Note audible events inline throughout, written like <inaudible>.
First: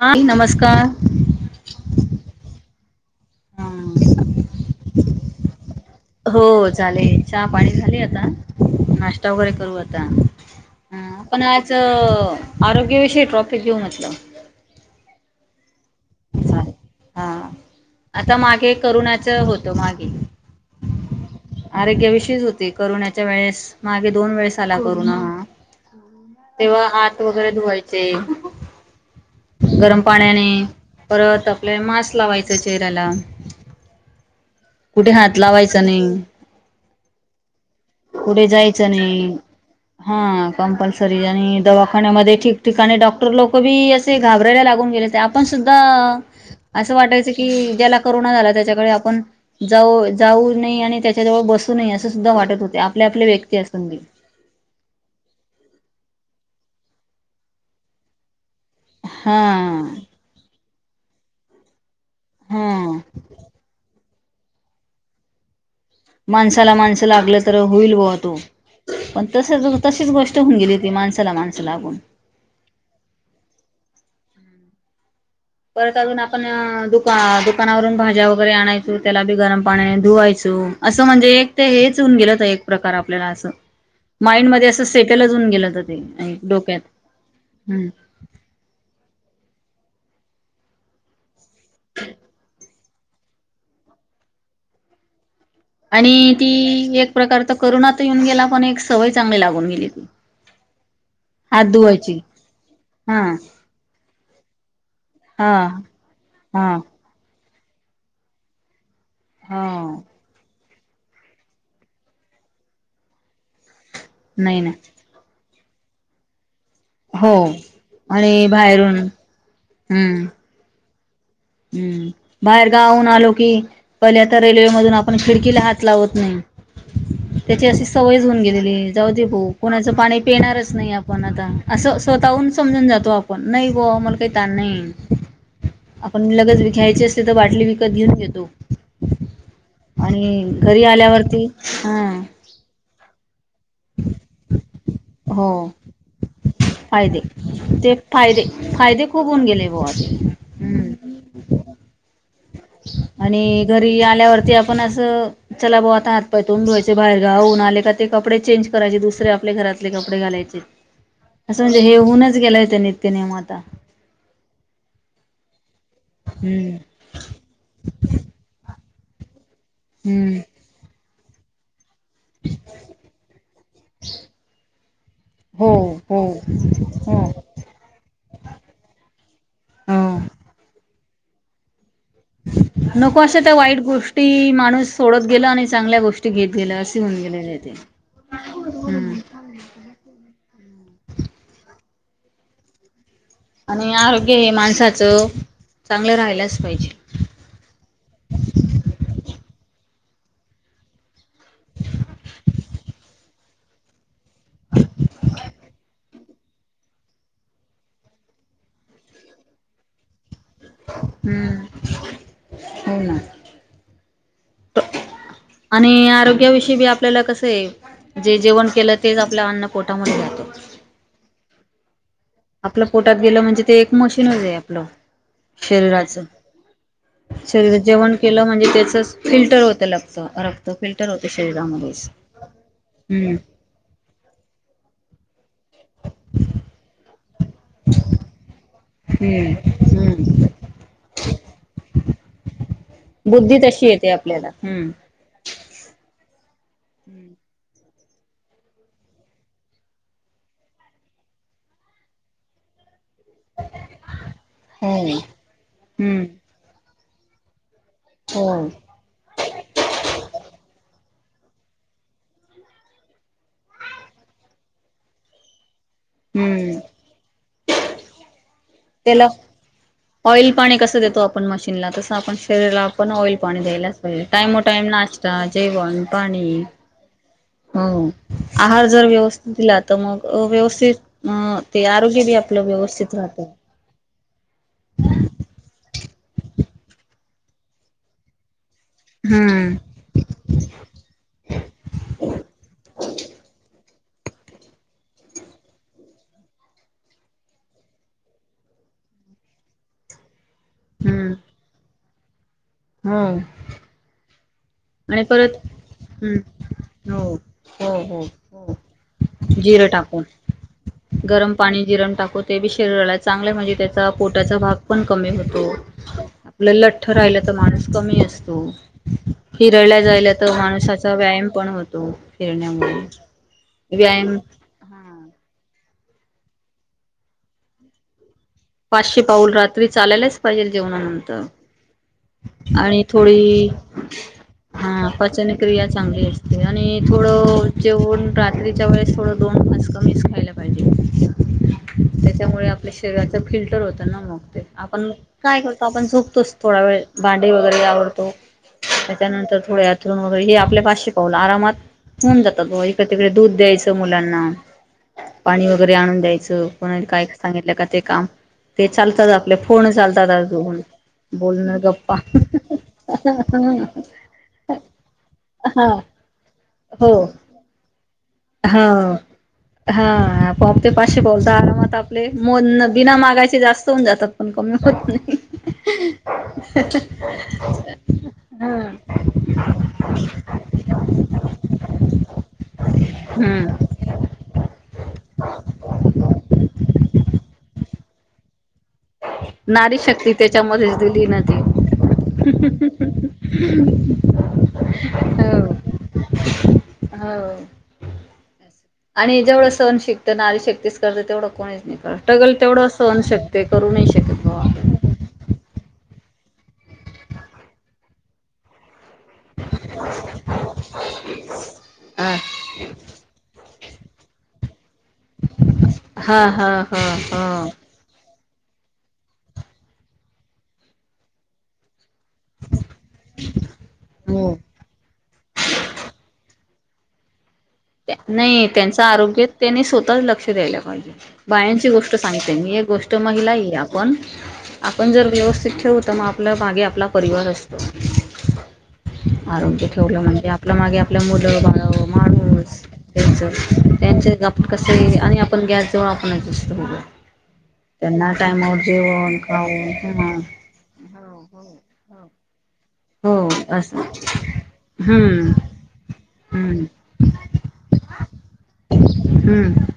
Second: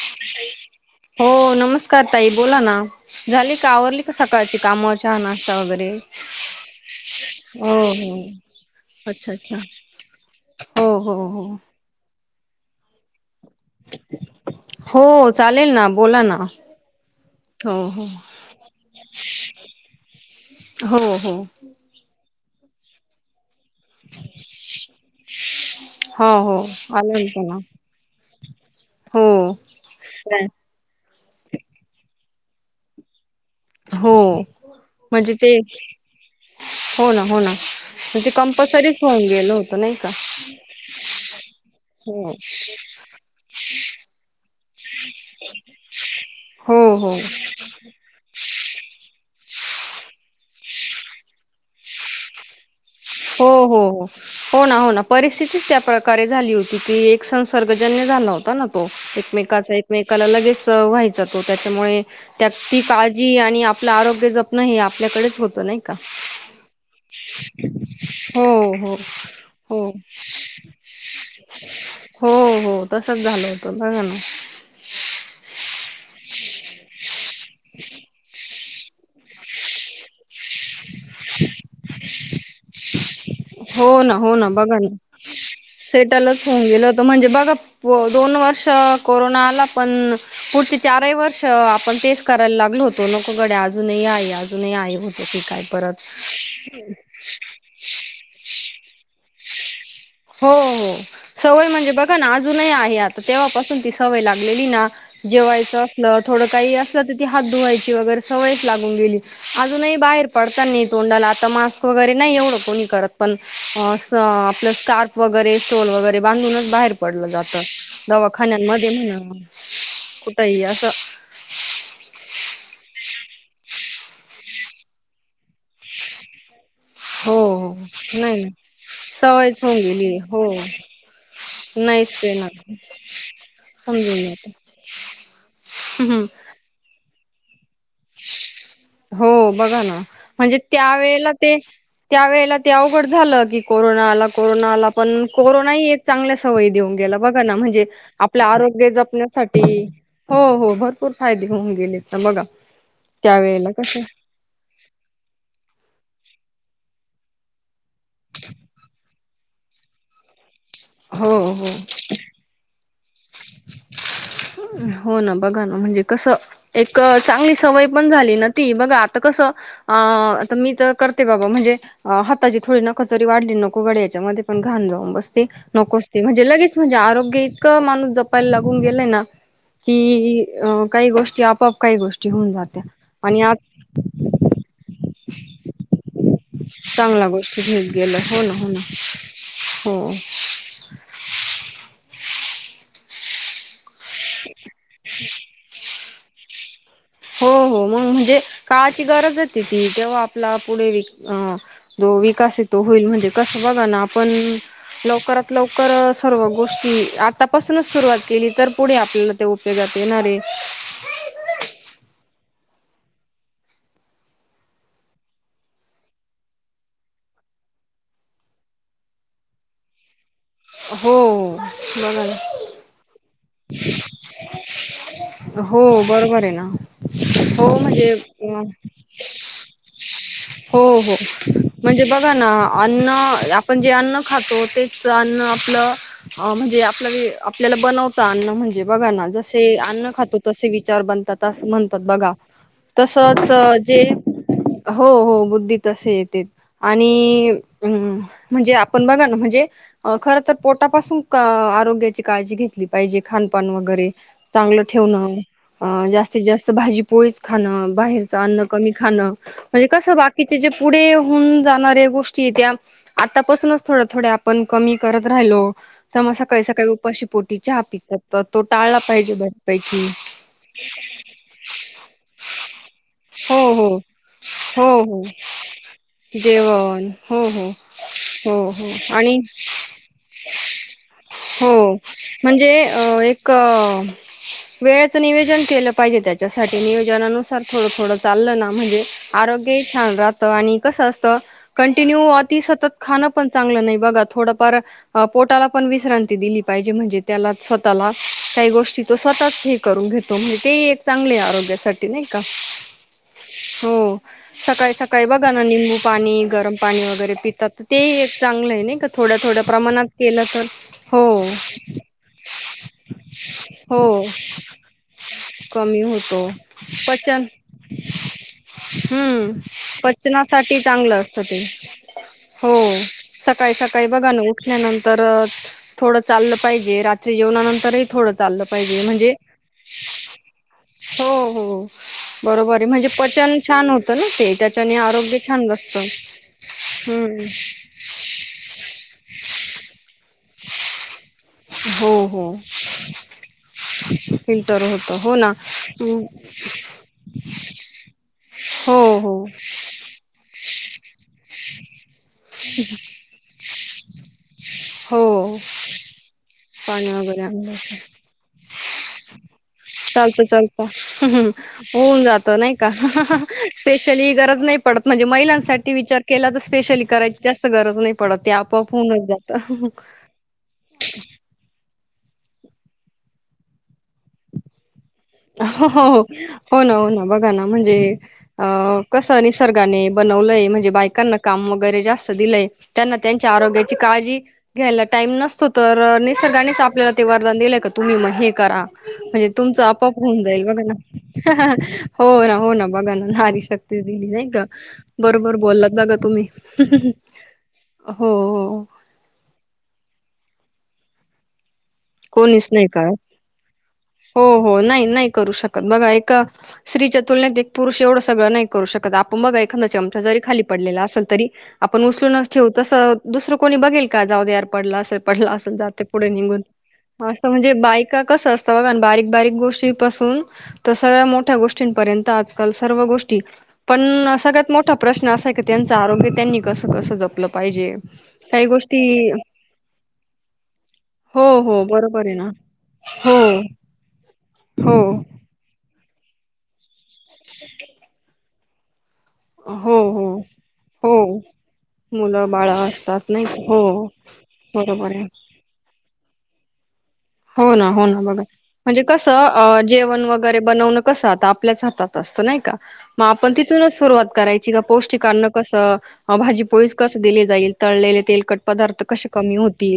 हा नमस्कार. हो नमस्कार ताई बोला ना झाली हा. का आवरली का सकाळची कामावर चहा नाश्ता वगैरे हो झाले चहा पाणी हो झाले हो आता अच्छा नाश्ता वगैरे अच्छा करू आता हो हो हा पण हो आज आरोग्याविषयी ट्रॉफिक घेऊ म्हटलं. हो चालेल ना बोला ना चालेल. हा हो हो आता मागे करुणाच होतं मागे हो हो करण्याच्या वेळेस मागे दोन वेळेस आला कोरोना हो हो तेव्हा आलं आत ना वगैरे त्याला धुवायचे गरम पाण्याने परत आपल्या मास्क लावायचं चेहऱ्याला हो. कुठे म्हणजे हात ते लावायचा नाही. हो ना हो ना म्हणजे पुुढे जायचं कंपल्सरीच होऊन नाही गेलं होतं नाही का हा कंपल्सरी आणि हो दवाखान्यामध्ये ठिकठिकाणी डॉक्टर लोक बी असे घाबरायला लाग गेले होते, आपण सुद्धा असं हो हो वाटायच कि ज्याला करोना झाला त्याच्याकडे आपण जाऊ जाऊ नही आणि त्याच्या जवळ बसू नये सुद्धा वाटत होते. आपले आपले हो व्यक्ती हो असून बी हो हो ना हो ना परिस्थितीच त्या प्रक रे झाली होती ती एक संसर्गजन्य झाला होता ना तो हा एकमेकाच एकमे लगेच व्हायचा तो, त्याच्यामुळे ती हा काळजी आणि आपलं आरोग्य जपण हे आपल्याकडेच होत नाही? का माणसाला माणसं लागलं तर हो पण हो तशीकज गोष्ट होऊन गेली होती, माणसाला माणसं लागून हो हो तसच झाल होतं बघ ना परत अजून आपण दुका दुकानावरून भाज्या वगैरे आणायचो त्याला बी गरम पाणी धुवायच असं म्हणजे एक ते हेच होऊन गेल तर एक प्रकार आपण हो ना, हो ना, बघा ना सेटलच होऊन गेलं तर ते सेटलच होऊन डोक्यात गेल होत म्हणजे बघ हम्म. दोन वर्ष कोरोना आला पण पुढचे चारही वर्ष आपण तेच करायला लागलो होतो. हो नको गड्या अजूनही आहे अजूनही आहे होतो कि काय परत आणि ती एक प्रकार तर करुणात येऊन गेला पण एक सवय चांगली लागून गेली ती. हो हो हात सवय म्हणजे बघा धुवायची ना अजूनही आहे आता हा तेव्हापासून ती सवय लागते. हा जेवायच अस थोड काही हा. असलं तर ती हात धुवायची वगैरे सवयच लागून गेली. अजूनही हो बाहेर पडत नाही तोंडाला आता मास्क वगैरे नाही एवढं कोणी करत, पण नाही ना आपलं स्कार्फ वगैरे स्टोल वगैरे बांधूनच बाहेर पडलं हो. जात आणि दवाखान्यांमध्ये बाहेरून म्हण हम्म कुठही असं हम्म बाहेर मधून आपण खिडकीला हात लावत नाही. हो. त्याची हो अशी सवयचं होऊन नाही नाही गेलेली जाऊ दे भाऊ सवयच होऊन कुणाचं गेली पाणी हो पिणारच नाही आपण आता असं नाहीच ते स्वतःहून ना पण समजून जातो आपण नाही बो मला काही ताण नाही. हम्म. पण लगच विकायची असते तर बाटली विकत घेऊन घेतो. हो बघा ना आणि म्हणजे घरी त्यावेळेला आल्यावरती ते हा त्यावेेळेला ते अवघड झालं की कोरोना आला, कोरोना आला, पण हो कोरोना ह एक चांगल्या सवयी देऊन गेला फायदे बघा ना म्हणजे ते फायदे आपल्या आरोग्य फायदे खूप होऊन जपण्यासाठी गेले बुवा ते हो हो भरपूर हम्म फायदे होऊन गेले तर बघा आणि त्यावेेळेला कसं घरी आल्यावरती आपण असं चला बोल आता हात पाय तोंड धूवायचे बाहेर जाऊन आले का, ते कपडे चेंज करायचे दुसरे आपले घरातले कपडे घालायचे हो असं हो म्हणजे हे होऊनच गेलं हो त्या नित्य नेम आता हो ना बघा ना म्हणजे कसं हम्म एक चांगली सवय पण झाली ना ती बघा आ कसं हम्म अ मी तर करते बाबा म्हणजे हाताची थोडी नख जरी वाढली, नको गडया याच्यामध्ये पण घाण जाऊन बसते हो नको हो असते म्हणजे लगेच म्हणजे हो आरोग्य इतक माणूस जपायला लागून गेलाय ना हो की, काही गोष्टी आपप नको अशा त्या वाईट गोष्टी माणूस सोडत गेल आणि चांगल्या गोष्टी घेत गेल्या. चांगळ्या गीष्टीत होऊन गेलं, हो ना हो ना हम्म हो <inaudible> <inaudible> आणि आरोग्य हे माणसाचं, चांगलं राहिलाच पाहिजे हो हो मग म्हणजे काळाची गरजच ती, तेव्हा आपला पुढे विकास जो विकास तो होईल म्हणजे कस बघा ना आपण लवकरात लवकर सर्व गोष्टी आतापासूनच सुरुवात केली तर पुढे आपल्याला ते उपयोगात येणारे हम्म हो ना. आणि आरोग्याविषयी बी आपल्याला कसं आहे. जे जेवण केलं तेच आपल्या अन्न पोटामध्ये जातं. हो. बघा ना आपलं पोटात गेलं म्हणजे ते एक मशीनच आहे आपलं. हो शरीराच बरोबर आहे ना हो शरीर म्हणजे जेवण केलं अ म्हणजे त्याच फिल्टर होत लागतं. रक्त हो फिल्टर हो होतं म्हणजे शरीरामध्येच बघा ना अन्न हम्म आपण जे अन्न खातो तेच अन आप म्हणजे आप आपल्या बनत अन्न म्हणजे बघा ज हम्म. अन् खातो हम्म. त विचार बनतात म्हणतात बघा तसच बुद्धी तशी जे येते आपल्याला. हम्म. हो हो बुद्धी तसे येते. आणि अ म्हणजे आपण बघा ना म्हणजे खर तर पोटापासून आरोग्याची काळजी घेतली पाहिजे खानपान वगैरे चांगलं हो. ठेवणं हम्म. जास्तीत जास्त भाजी पोळीच खाणं, बाहेरच हो. अन्न कमी खाणं, म्हणजे कसं बाकीचे जे पुढे जाऱ्या गोष्टी त्या आतापासूनच थोड्या थोड्या आपण कमी करत राहिलो तसं सकाळी हम्म. सकाळी उपाशी पोटी चहा पितत तर तो टाळला त्याला पाहिजे बर. ऑइल पाणी कसं देतो आपण मशीनला तस आपण शरीराला आपण ऑइल पाणी हो हो द्यायलाच पाहिजे टाइम टाईम हो हो नाशता, जेवण, पाणी जेवण हो हो हो आहार हो जर आणि व्यवस्थ तर मग व्यवस्थित हो ते आरोग्य बी आपलं व्यवस्थित राहत. वेळच नियोजन केलं पाहिजे त्याच्यासाठी नियोजनानुसार थोडं थोडं चाललं ना म्हणजे हम्म. आरोग्य छान राहत आणि कस असत कंटिन्यू अ सतत खाण पण चांगलं नाही बा थोडफार पोटाला पण विश्रांती दिली पाहिजे म्हणजे त्या स्वतःला काही गोष्टी तो स्वतःच हे करून घेतो म्हणजे ते एक हम्म. चांगले आहे आरोग्यासाठी नाही का हम्म. हो. सकाळी आणि सकाळी बघा परत ना निंबू हम्म. पाणी, गरम पाणी हो. वगैरे पितात तर हो ते हो एक चांगलं हो. आहे नाही का थोड्या थोड्या जिरं प्रमाणात टाकू केलं तर हो गरम पाणी, जिरम टाकू ते बी शरीराला चांगले म्हणजे हो त्या पोटाचा भाग पण कमी होतो, कमी होतो आपलं लठ्ठ पचन राहिला तर माणूस कमी असतो. हम्म फिरायला जायला तर पच्चनासाठी माणसाचा चांगलं असत व्यायाम ते पण होतो फिरण्यामुळे हो. सकाळी सकाळी बघा व्यायाम ना हा उठल्यानंतर थोडं चाललं पाहिजे, रात्री जेवणानंतरही थोडं चाललं पाहिजे पाचशे म्हणजे पाऊल रात्री चालायलाच पाहिजे हो जेवणानंतर. हो बरोबर आहे आणि म्हणजे पचन थोडी छान होतं ना ते त्याच्याने हा आरोग्य छान पचनक्रिया बसतं चांगली असते आणि थोड हम्म हो जेवण रात्रीच्या वेळेस थोडं दोन खास कमीच खायला पाहिजे. हो हो. आप शरीराच फिल्टर होतं ना मग ते फिल्टर आपणग होतं हो ना काय करतो आपण हं, झोपतोच थोडा वेळ भांडे वगैरे आवडतो हो हो त्याच्यानंतर थोडे अथरण वगैरे हे आपल्या पाचशे पावलं आरामात होऊन जातात इकडे तिकडे दूध द्यायचं मुलांना, हो पाणी वगैरे आणून द्यायचं. को पाणी काही वगैरे सांगितलं आणलं का ते की काम ते चालतात आपले फोन चालतं चालतातज चालतं बोलण ग् होऊन जातं नाही का स्पेशली गरज नाही पडत म्हणजे हा महिलांसाठी विचार केला तर स्पेशली हो करायची जास्त गरज नाही पडत. ते हा आपोआप होऊनच जातं हा पोपते पाशे बोलता आमात आपले मो बिना मागायचे जास्त होऊन जातात पण कमी होत नाही. हो ना हो ना बघा ना म्हणजे अ हा कस निसर्गाने ब नवले म्हणजे बायकांना काम वगैरे जास्त दिले त्यांना त्या हम्म आरोग्याची काळजी घ्यायला टाईम नसतो तर निसर्गानेच आपल्याला ते वरदान दि तुम्ही मग हे करा म्हणजे तुम नारी पप शक्ती होऊन जाईल बघा ना त्याच्यामध्येच दिली ती. हो ना हो ना बघा ना नारी शक्ती दिली नाही ग बरोबर हो. बोललात बघा तुम्ही हो. हो. आणि जेवढं सण शिकतं नारी शक्तीच करतं तेवढं कोणीच नाही. टगल कोणीच तेवढं नाही असं करत अनू शकते करू नाही हो शकत बॉ. हो नाही नाही करू शकत बघा एका स्त्रीच्या तुलनेत एक पुरुष एवढं सगळं नाही करू शकत आपण बघा एखादा चमचा जरी खाली पडलेला असेल तरी आपण उचलूनचेू तसं दुसरं कोणी बघी एका जाऊ देर पडला असेल पडला असेल तर पुढे हा निघून हा हा असं हा. म्हणजे बायका कस असत बघ बारीक बारीक गोष्टी पासून तर सगळ्या मोठ्या गोष्टींपर्यंत त आजकाल सर्व गोष्टी पण हो. सगळ्यात मोठा प्रश्न असा आहे की त्यांच आरोग्य त्यांनी कसं कसं जपलं. पाहिजे काही नाही गोष्टी त्यांचं आरोग्य त्यांनी स्वतः लक्ष द्यायला पाहिजे. हो हो बायांची गोष्ट बरोबर सांगित ना आहे मी एक गोष्ट हो महिलाही आपण हो आपण जर व्यवस्थित ठेवत मग आपलं मागे आपला परिवार असतो. आरोग्य हो ठेवलं हो म्हणजे आपलं मागे आपलं हो मुलं बाळ मुलं बाळ माणूस असतात त्यांच नाही का? हो त्यांचे बरोबर कसे आहे आणि आपण गॅस जऊन आपण हो ना हो ना बघा म्हणजे कस खाऊन जेवण हा वगैरे बनवणं कसं आता आपल्याच हातात अस नाही का मग हो आपण तिथूनच असं सुरुवात करायची का पौष्टिकांना हम्म कसं भाजी हम्म पोळीस कस दिली जाईल तळलेले तेलकट पदार्थ कसे कमी हम्म होतील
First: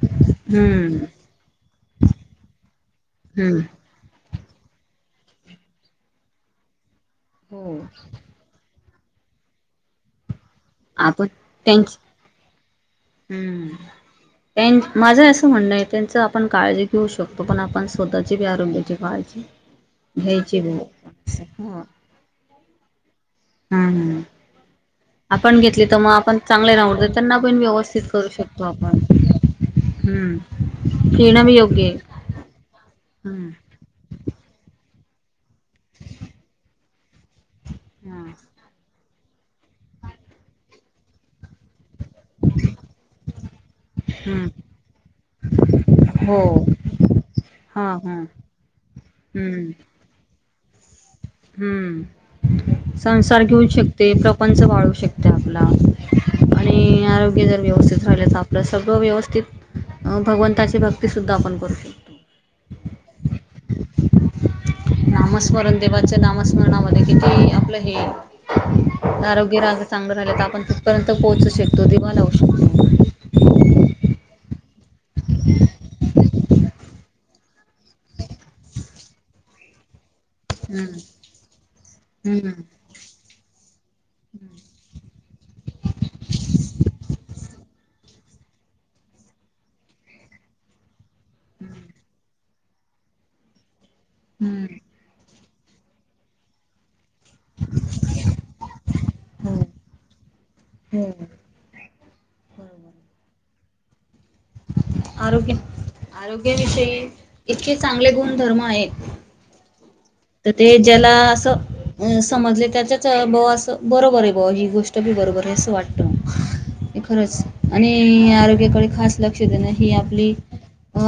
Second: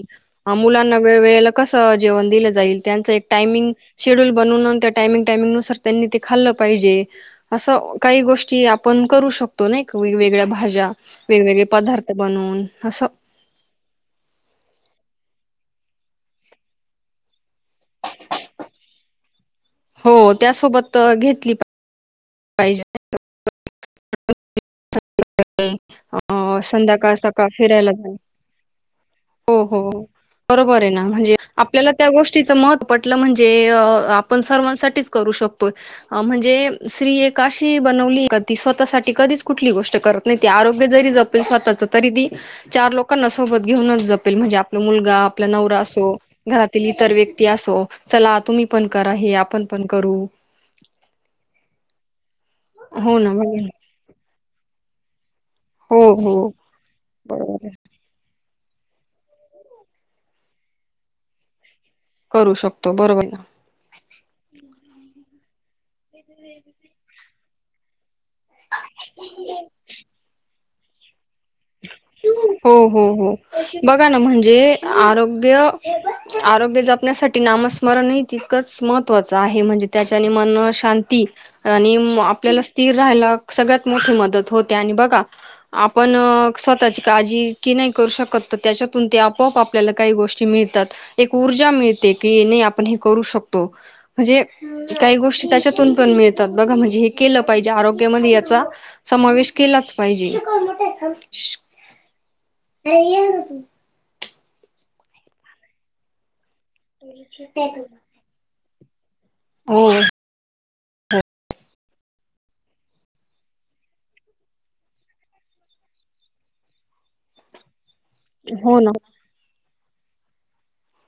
मुलांना हम्म वेळवेळेला कस हो जेवण दिले जाईल त्यांचा एक हम्म टाइमिंग शेड्युल म्हणून नंतर टाइमिंग टाइमिंगनुसार त्यांनी ते खाल्लं पाहिजे हो असा काही गोष्टी आपण करू शकतो नाही का वेगवेगळ्या भाज्या आपण वेगवेगळे त्यांच पदार्थ बनून असं. हम्म माझं असं म्हणणं आहे त्यांच आपण काळजी घेऊ शकतो पण आपण स्वतःची बी आरोग्याची काळजी हो घ्यायची बी त्यासोबत घेतली हो पाहिजे. हम्म. आपण घेतली तर मग आपण अ चांगले राहडतो संध्याकाळ त्यांना सकाळ पण फिरायला व्यवस्थित जाणे करू शकतो आपण हो हो हम्म बरोबर आहे ना म्हणजे घेणं बी योग्य आपल्याला आहे त्या गोष्टीच महत्व पटलं म्हणजे हम्म आपण सर्वांसाठीच करू शकतो म्हणजे स्त्री एक अशी बनवली हम्म का ती स्व साठी कधीच कुठली गोष्ट करत नाही आरोग्य जरी जपेल स्वतःच तरी ती चार लोकांना सोबत घेऊनच जपेल म्हणजे हम्म आप मुलगा आपला नवरा असो हो घरातील इतर व्यक्ती असो हा हा चला तुम्ही पण करा हे आपण हम्म पण करू हम्म हो ना संसार घेऊ बरोबर. शकते प्रपंच वाळू शक हो हो आप आणि आरोग्य जर बरोबर आहे व्यवस्थित राहिल तर आप आपलं सर्व व्यवस्थित भगवंताची भक्तीसुद्धा आपण करू शकतो. करू शकतो बरोबर ना. नामस्मरण देवाच्या नामस्मरणामध्ये किती आपलं हे आरोग्य राग चांगलं झालं तर आपण तिथपर्यंत पोहोचू श हो हो हो बघा ना म्हणजे आरोग्य आरोग्य जपण्यासाठी नामस्मरणही तितकंच महत्वाचं आहे म्हणजे त्या मन हम्म शांती आणि आपल्याला हम्म स्थिर राहाला सगळ्यात मोठी मदत होते आणि बघा आपण काजी की नाही करू शकत तर त्याच्यातून ते आपोआप आपल्याला काही गोष्टी मिळतात एक ऊर्जा मिळते की ते आपण हे करू शकतो हम्म मिळतात काही गोष्टी त्याच्यातून पण मिळतात बघा म्हणजे केलं पाहिजे आरोग्यामध्ये याचा समावेश हो केलाच पाहिजे. हो बरोबर <unintelligible> आरोग्य आरोग्याविषयी इतके चांगले गुणधर्म आहेत हो. तर ते ज्याला असं अ समजले त्याच्याच भावा अस बरोबर आहे भाऊ ही गोष्ट बी बरोबर आहे असं वाटत. हे खरंच आणि हो आरोग्याकडे ना खास लक्ष देणं ही आपली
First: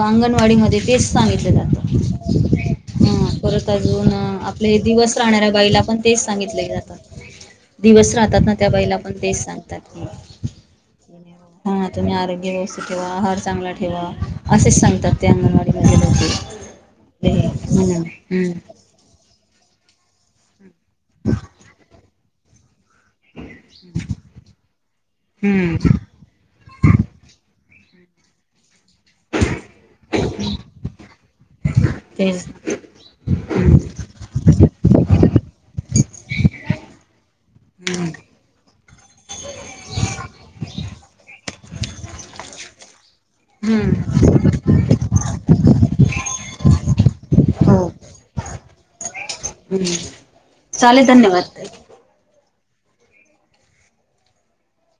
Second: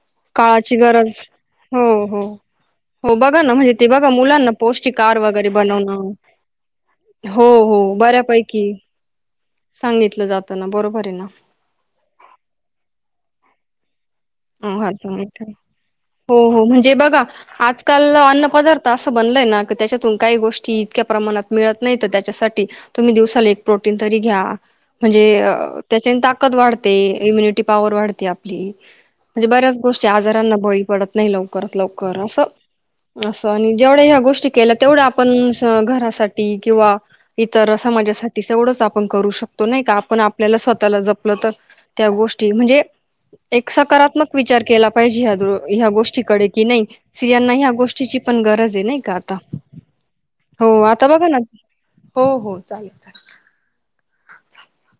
अंगणवाडी काळाची मधे तेच गरज सांगितलं हो हो जात. हा हो बघा ना परत म्हणजे ते बघा अजून मुलांना आपले पौष्टिक दिवस आहार राहणाऱ्या वगैरे बाईला पण बनवणं तेच सांगितले जातात. हो हो दिवस राहतात ना त्या बऱ्यापैकी बाईला पण तेच सांगतात. सांगितलं जातं ना बरोबर आहे ना हा तुम्ही आरोग्य व्यवस्थित ठेवा आहार चांगला ठेवा असेच आहार सांगतात ते सांगितलं. अंगणवाडीमध्ये. हो हो म्हणजे बघा आजकाल अन्न हम्म पदार्थ असं बनलय ना? त्याच्यातून काही गोष्टी इतक्या प्रमाणात मिळत नाही तर त्याच्यासाठी, तुम्ही दिवसाल एक प्रोटीन तरी घ्या म्हणजे हम्म त्याच्या ताकद वाढते इम्युनिटी. पॉवर वाढते आपली. म्हणजे बऱ्याच गोष्टी आजारांना बळी पडत नाही लवकरात लवकर असं. तेच असं आणि हम्म जेवढ्या ह्या गोष्टी केल्या तेवढ्या आपण घरासाठी किंवा इतर. माझ्यासाठी एवढंच आपण करू शकतो नाही का आपण आपल्याला स्वतःला जपलं तर. त्या गोष्टी म्हणजे एक हम्म सकारात्म. हम्म विचार केला पाहिजे ह ह्या गोष्टीकडे की नाही, स्रियांना ह्या गोष्टीची पण गरज आहे नाही का? आता हम् हो आता बघा ना! हो हो चालेल चाल